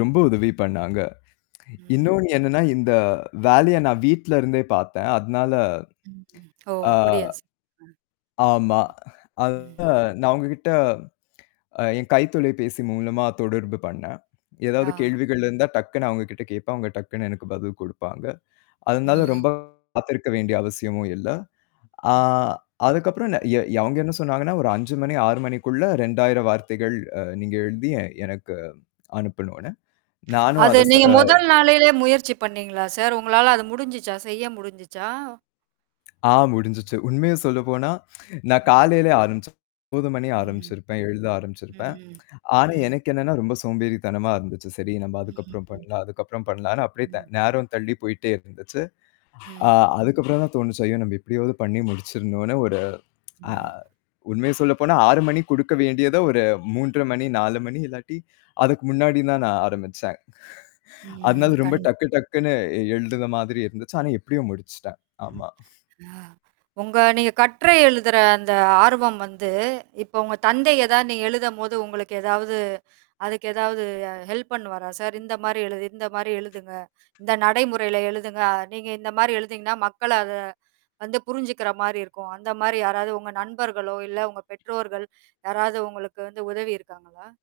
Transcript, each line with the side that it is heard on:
left: ரொம்ப உதவி பண்ணாங்க.
right: ம்.
left: இன்னொன்னு என்னன்னா, இந்த வேலைய நான் வீட்லருந்தே பார்த்தேன். அதனால
right: ம். ஓ!
left: ஆ
right: அப்படியா சா
left: ஆமா.
right: அ.
left: அதுதான்
right: ம்ஹ்ம்.
left: நான் அவுங்ககிட்ட அ என் கைத்தொலைபேசி மூலமா தொடர்பு பண்னேன். ஏதாவது
right: ஆ.
left: கேள்விகள் இருந்தா டக்குனு அவங்ககிட்ட கேட்பேன். அவங்க டக்குன்னு எனக்கு பதில் குடுப்பாங்க. அதனால
right: ம்.
left: ரொம்ப காத்திருக்க வேண்டிய அவசியமும் இல்ல. ஆ
right: ம்.
left: அதுக்கப்பறம் நெ ய ய அவங்க என்ன சொன்னாங்கன்னா, ஒரு 5:00 மணி, 6:00 மணிக்குள்ள 2000 வார்த்தைகள் அ நீங்க எழுதி எ எனக்கு அனுப்பணும்ன்னு. நானும்
right: அது
left: அதச ஸ
right: நீங்க முதல் நாளிலே முயற்சி பண்ணீங்களா சார்? உங்களால அது முடிஞ்சுச்சா? செய்ய முடிஞ்சுச்சா?
left: ஆ முடுஞ்சுச்சு. உண்மையை சொல்லப்போனா, நான்
right: ஆமா.
left: காலையில ஆரம்பிச்சேன். 9:00 மணி
right: ம்.
left: ஆரம்பிச்சிருப்பேன் எழுத ஆரம்பிச்சிருப்பேன்.
right: ம்.
left: ஆனா
right: ம்.
left: எனக்கு என்னன்னா, ரொம்ப சோம்பேறித்தனமா இருந்துச்சு. சரி நம்ப அதுக்கப்பறம்
right: ம்ஹ்ம்.
left: பண்ணலாம் அதுக்கப்பறம் பண்ணலாம்ன்னு அப்படியே த
right: ம்.
left: நேரம் தள்ளி போய்ட்டே இருந்துச்சு. அ
right: ம்.
left: அதுக்கப்பறம் தான் தோணுச்சு, ஐயோ! நம்ப எப்படியாவது பண்ணி முடிச்சுரணும்னு ஒரு அ
right: ம்.
left: உண்மையை சொல்லப்போனா 6:00 மணிக்கு குடுக்க வேண்டியதை ஒரு 3:30, 4:00 இல்லாட்டி அதுக்கு முன்னாடி தான் நான் ஆரம்பிச்சேன்.
right: ம்.
left: அதனால ரொம்ப
right: கண்
left: டக்கு டக்குன்னு எழுதுற மாதிரி இருந்துச்சு. ஆனா எப்படியோ முடுச்சுட்டேன். ஆமா.
right: அ உங்க நீங்க கட்டுரை எழுதுற அந்த ஆர்வம் வந்து இப்ப உங்க தந்தை எதாவது நீங்க எழுதும்போது உங்களுக்கு ஏதாவது, அதுக்கு ஏதாவது அ ஹெல்ப் பண்ணுவாரா சார்? இந்த மாரி எழுது இந்த மாரி எழுதுங்க, இந்த நடைமுறையில எழுதுங்க. நீங்க இந்த மாரி எழுதினீங்கன்னா மக்கள அதை வந்து புரிஞ்சுக்கிற மாரி இருக்கும். அந்த மாரி யாராவது உங்க நண்பர்களோ, இல்ல உங்க பெற்றோர்கள், யாராவது உங்களுக்கு வந்து உதவி இருக்காங்களா?